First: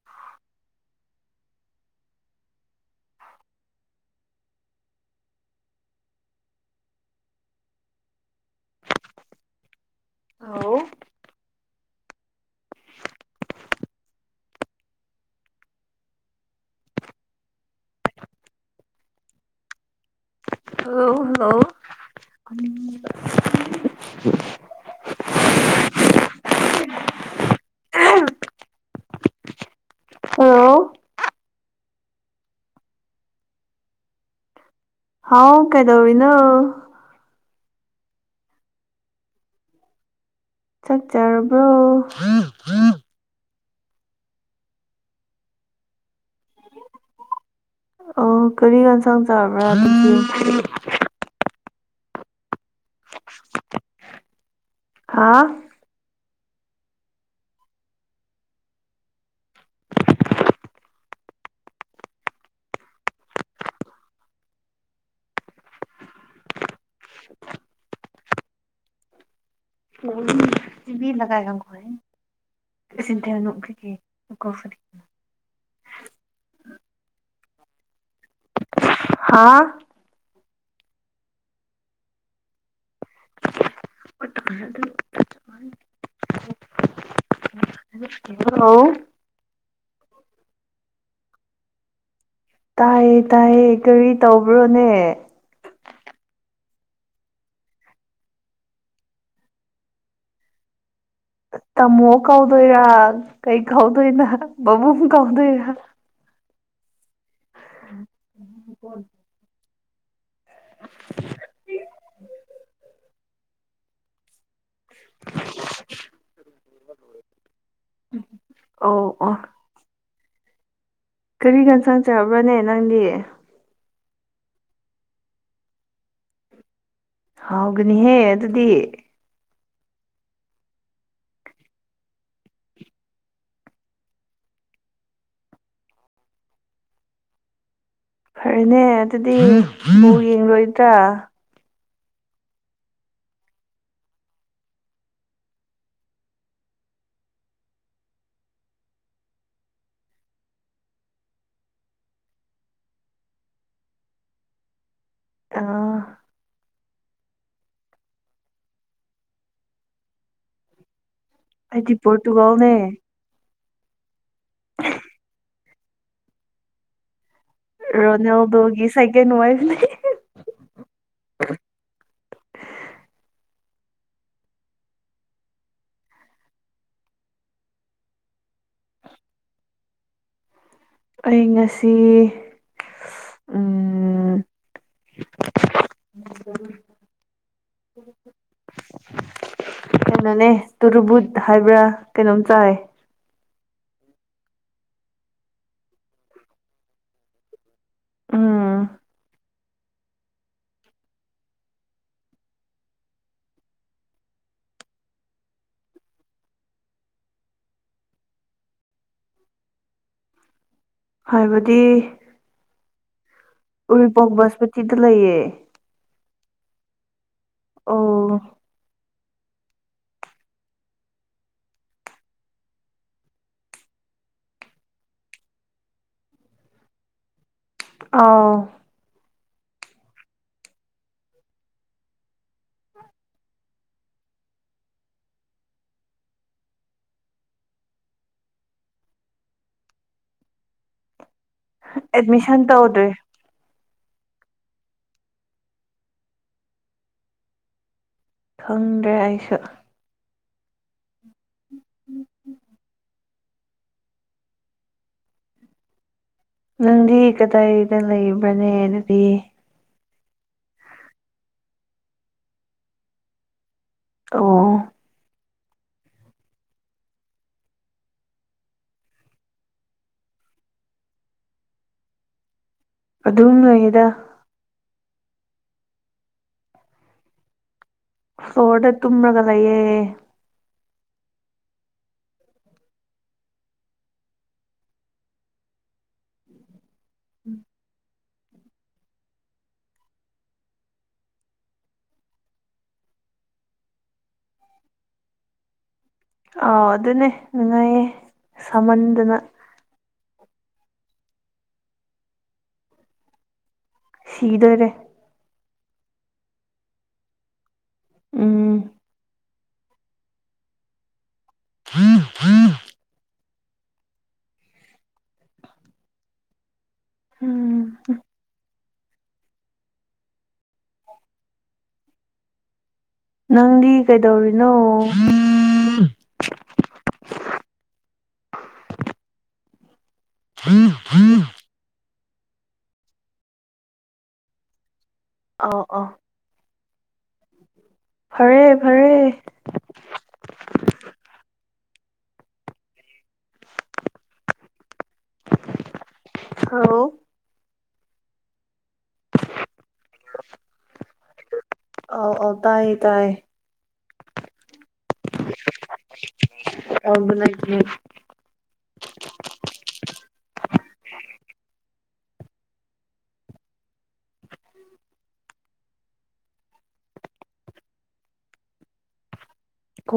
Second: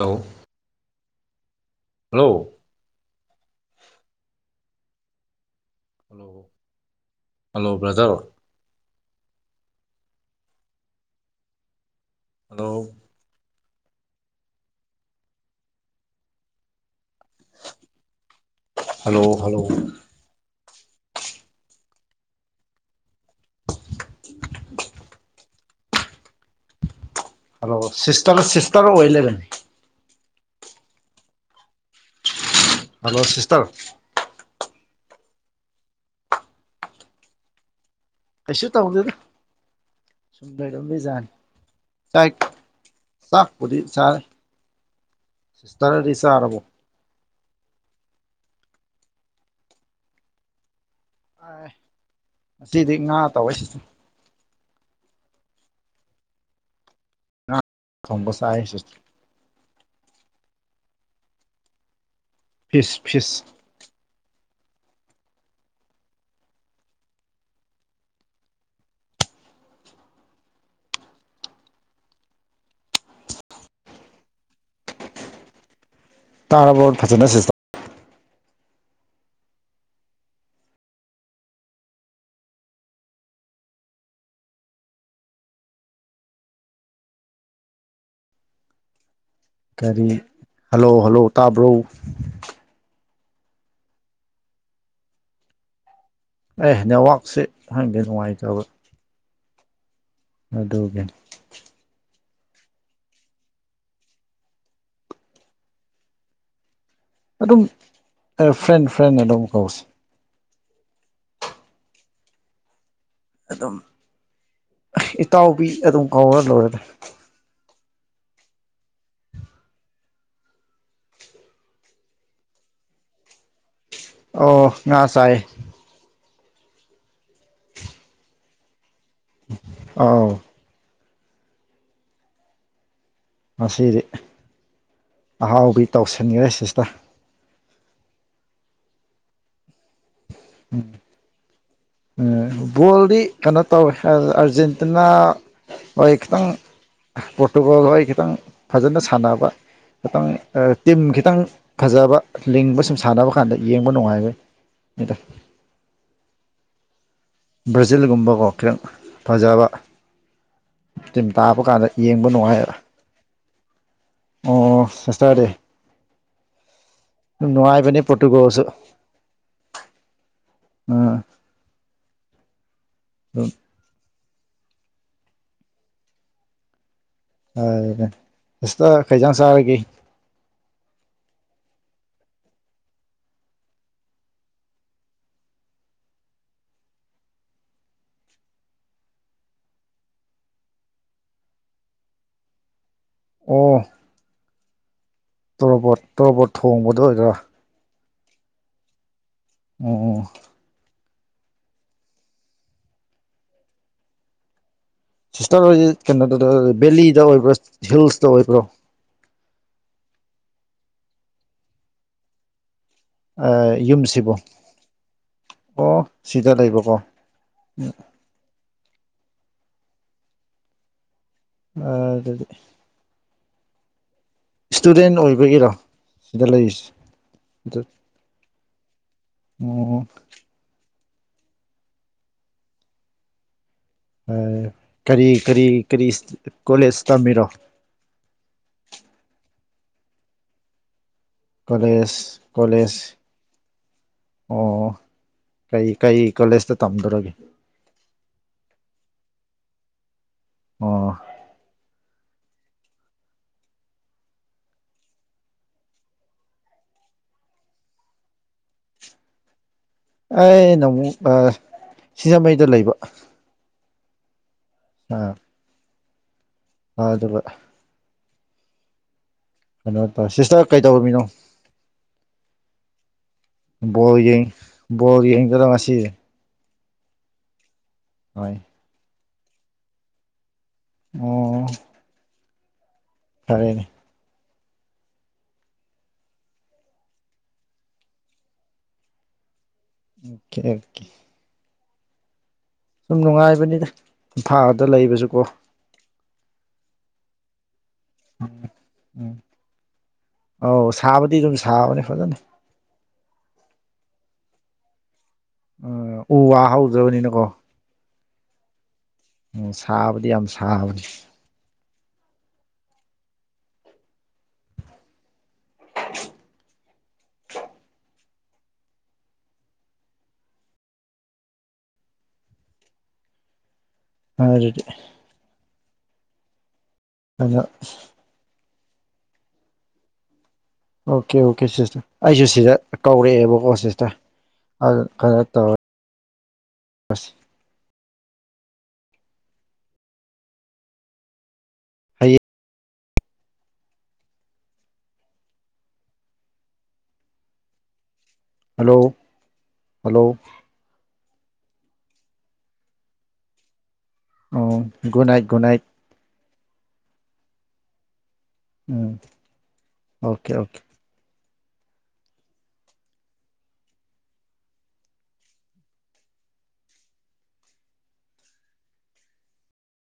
hello hello hello hello brother ꯍꯥꯎ hello hello hello ꯍ hello hello [unintelligible] hello sister sister ꯑꯣꯏ ꯂꯩꯔꯦ hello hello sister ꯍꯥꯎ ꯀꯥꯏꯗꯧꯔꯤꯅꯣ ꯀꯩꯁꯨ ꯇꯥꯎꯗꯗ ꯆꯥꯛ ꯆꯥꯔꯕ꯭ꯔꯣ ꯄꯨꯗꯤ ꯆꯥꯔꯦ ꯁꯤꯁꯇꯔꯗꯤ ꯆꯥꯔꯕꯣ ꯑꯣ ꯀꯔꯤ ꯌꯦꯟꯁꯥꯡ ꯆꯥꯕ꯭ꯔꯥ ꯑꯗꯨꯗꯤ ꯉꯁꯤꯗꯤ ꯉꯥ ꯇꯧꯋꯦ ꯁꯤꯁꯇꯔ ꯍꯥꯥ ꯉꯥ ꯊꯣꯡꯕ ꯆꯥꯏꯌꯦ ꯁꯤꯁꯇꯔ ꯐꯤꯁ ꯐꯤꯁ [unintelligible] ꯇꯥꯕ꯭ꯔꯣ ꯐꯖꯅ ꯁꯤꯁꯇꯔ ꯍꯥꯥ [unintelligible] ꯍꯂ ꯀꯔꯤ ꯍꯜꯂꯣ ꯍꯜꯂꯣ ꯇꯥꯕ꯭ꯔꯣ ꯇꯥꯏꯌꯦ ꯇꯥꯏꯌꯦ ꯀꯔꯤ ꯇꯧꯕ꯭ꯔꯣꯅꯦ ꯑꯦ ꯅꯦꯠꯋꯥꯛꯁꯦ ꯈꯪꯗꯦ ꯅꯨꯡꯉꯥꯏꯇꯕ ꯑꯗꯨꯗꯒ ꯇꯥꯃꯣ ꯀꯧꯗꯣꯏꯔꯥ ꯀꯩ ꯀꯧꯗꯣꯏꯅ ꯄꯥꯕꯨꯡ ꯀꯧꯗꯣꯏꯔꯥ ꯑꯗꯨꯝ ꯑꯦ ꯐ꯭ꯔꯦꯟ ꯐ꯭ꯔꯦꯟꯅ ꯑꯗꯨꯝ ꯀꯧꯁꯤ [unintelligible] ꯑꯗꯨꯝ ꯑꯩꯍ ꯏꯇꯥꯎꯕꯤ ꯑꯗꯨꯝ ꯀꯧꯔ ꯂꯣꯏꯔꯦꯗ ꯑꯣ ꯑꯣ ꯀꯔꯤ ꯌꯦꯟꯁꯥꯡ ꯆꯥꯕ꯭ꯔꯥꯅꯦ ꯅꯪꯗꯤ ꯑꯣ ꯉꯥ ꯆꯥꯌꯦ ꯍꯥꯎꯒꯅꯤꯍꯦ ꯑꯗꯨꯗꯤ ꯑꯥꯎ ꯉꯁꯤꯗꯤ ꯑꯍꯥꯎꯕꯤ ꯇꯧꯁꯤꯟꯈ꯭ꯔꯦ ꯁꯤꯁꯇꯔ ꯐꯔꯦꯅꯦ ꯑꯗꯨꯗꯤ ꯌꯦꯡ ꯔꯣꯏꯗ꯭ꯔ ꯎꯝ ꯕꯣꯜꯗꯤ ꯀꯩꯅꯣ ꯇꯧꯋꯦ ꯑꯔ ꯑꯥꯔꯖꯦꯟꯇꯤꯅꯥ ꯍꯣꯏ ꯈꯤꯇꯪ ꯄꯣꯔꯇꯨꯒꯜ ꯍꯣꯏ ꯈꯤꯇꯪ ꯐꯖꯅ ꯁꯥꯟꯅꯕ ꯈꯤꯇꯪ ꯑ ꯇꯤꯝ ꯈꯤꯇꯪ ꯐꯖꯕ ꯂꯤꯡꯕ ꯁꯨꯝ ꯁꯥꯟꯅꯕ ꯀꯥꯟꯗ ꯌꯦꯡꯕ ꯅꯨꯡꯉꯥꯏꯕꯩ ꯅꯤꯗ ꯑꯥ ꯕ꯭ꯔꯥꯖꯤꯜꯒꯨꯝꯕꯀꯣ ꯈꯤꯇꯪ ꯐꯖꯕ ꯇꯤꯝ ꯇꯥꯕ ꯀꯥꯟꯗ ꯑꯩꯗꯤ ꯄꯣꯔꯇꯨꯒꯜꯅꯦ ꯌꯦꯡꯕꯅꯣꯉꯥꯏꯕ ꯑꯣ ꯁꯦꯁꯇꯔꯗꯤ ꯔꯣꯅꯦꯜꯗꫭꯒꯤ ꯁꯦꯀꯦꯟ ꯋꯥꯏꯐꯅꯦ ꯑ [inaudible] ꯌꯥꯏꯅꯦ ꯁꯤꯁꯇꯔ ꯀꯩ ꯏꯟꯖꯥꯡ ꯆꯥꯔꯒꯦ ꯑꯩ ꯉꯁꯤ ꯎꯝ ꯀꯩꯅꯣꯅꯦ ꯇꯨꯔꯨꯕꯨꯠ ꯍꯥꯏꯕ꯭ꯔꯥ ꯀꯩꯅꯣꯝ ꯆꯥꯏ ꯑꯣ ꯇꯣꯔꯣꯕꯣꯠ ꯇꯣꯔꯣꯕꯣꯠ ꯊꯣꯡꯕꯗꫭ ꯑꯣꯏꯗꫭꯏꯔꯥ ꯎꯝ ꯑꯣ ꯁꯤꯁꯇꯔ ꯍꫭꯏꯗꯤ ꯀꯩꯅꯣꯗ ꯗ ꯕꯦꯂꯤꯗ ꯑꯣꯏꯕ꯭ꯔꫭ ꯍꯤꯜꯁꯇ ꯑꯣꯏꯕ꯭ꯔꯣ ꯍꯥꯏꯕꯗꯤ ꯎꯔꯤꯄꯣꯛ ꯌꯨꯝꯁꯤꯕꯨ ꯕꯥꯁꯄꯇꯤꯗ ꯂꯩꯌꯦ ꯑꯣ ꯁꯤꯗ ꯂꯩꯕꯀꯣ ꯎꯝ ꯑꯣ ꯑ ꯑꯗꯨꯗꯤ ꯏꯁꯇꯨꯗꯦꯟ ꯑꯣꯏꯕꯒꯤꯔꯣ ꯁꯤꯗ ꯂꯩꯔꯤꯁ ꯑꯥ ꯑꯣ ꯀꯔꯤ ꯀꯔꯤ ꯀꯔꯤ ꯀꯣꯂꯦꯖ ꯇꯝꯃꯤꯔꯣ ꯀꯣꯂꯦꯖ ꯑꯦꯠꯃꯤꯁꯟ ꯀꯣꯂꯦꯖ ꯇꯧꯗ꯭ꯔꯤ ꯑꯣ ꯀꯩ ꯀꯩ ꯀꯣꯂꯦꯖꯇ ꯇꯝꯗꯧꯔꯒꯦ ꯈꯪꯗ꯭ꯔꯦ ꯑꯩꯁꯨ ꯑꯣ ꯎꯝ ꯎꯝ ꯅꯪꯗꯤ ꯀꯗꯥꯏꯗ ꯂꯩꯕ꯭ꯔꯅꯦ ꯑꯗꯨꯗꯤ ꯑꯩ ꯅ ꯑꯃꯨꯛ ꯁꯤꯡꯖꯃꯩꯗ ꯂꯩꯕ ꯑꯣ ꯑꯥ ꯑ ꯑꯗꯨꯒ ꯀꯩꯅꯣ ꯇꯧ ꯁꯤꯁꯇꯔ ꯀꯩꯗꯧꯔꯝꯃꯤꯅꯣ ꯑꯗꯨꯝ ꯂꯩꯔꯤꯗꯥ ꯕꯣꯜ ꯌꯦꯡ ꯕꯣꯜ ꯌꯦꯡꯗꫭꯏꯔꯥ ꯉꯁꯤ ꯍꯣꯏ ꯐꯣꯔꯗ ꯇꯨꯝꯔꯒ ꯂꯩꯌꯦ ꯑꯣ ꯐꯔꯦꯅꯦ ꯎꯝ ꯑꯣ ꯀꯦ ꯑꯣ ꯀꯦ ꯁꯨꯝ ꯅꯨꯡꯉꯥꯏꯕꯅꯤꯗ ꯏꯝꯐꯥꯜꯗ ꯂꯩꯕꯁꯨꯀꯣ ꯑ ꯑꯗꯨꯅꯦ ꯅꯨꯡꯉꯥꯏꯌꯦ ꯎꯝ ꯁꯥꯃꯟꯗꯅ ꯑꯧ ꯁꯥꯕꯗꯤ ꯑꯗꯨꯝ ꯁꯥꯕꯅꯤ ꯐꯖꯅ ꯁꯤꯗꯣꯔꯦ ꯎꯝ ꯎ ꯋꯥ ꯍꯧꯗꯕꯅꯤꯅꯀꯣ ꯎꯝ ꯎꯝ ꯁꯥꯕꯗꯤ ꯌꯥꯝ ꯁꯥꯕꯅꯤ [unintelligible] ꯎꯝ ꯅꯪꯗꯤ ꯀꯩꯗꯧꯔꯤꯅꯣ ꯑꯗꯨꯗꯤ ꯑꯗꯨꯅ ꯑꯣ ꯀꯦ ꯑꯣ ꯑꯥꯎ ꯀꯦ ꯁꯤꯁꯇꯔ ꯑꯩꯁꯨ ꯁꯤꯗ ꯀꯧꯔꯛꯑꯦꯕꯀꯣ ꯁꯤꯁꯇꯔ ꯑꯗꯨ ꯑꯧ ꯑꯧ ꯃꯁꯤ ꯐꯔꯦ ꯐꯔꯦ ꯍꯌꯦꯡ ꯍꯜꯂꯣ ꯍꯜꯂꯣ ꯍꯜꯂꯣ ꯑꯧ ꯑꯧ ꯇꯥꯏꯌꯦ ꯇꯥꯏꯌꯦ ꯑꯣ ꯒꯨꯗ ꯅꯥꯏꯠ ꯒꯨꯗ ꯅꯥꯏꯠ ꯇꯝꯕ [unintelligible] ꯎꯝ ꯑꯣꯀꯦ ꯑꯣꯀꯦ ꯀꯣ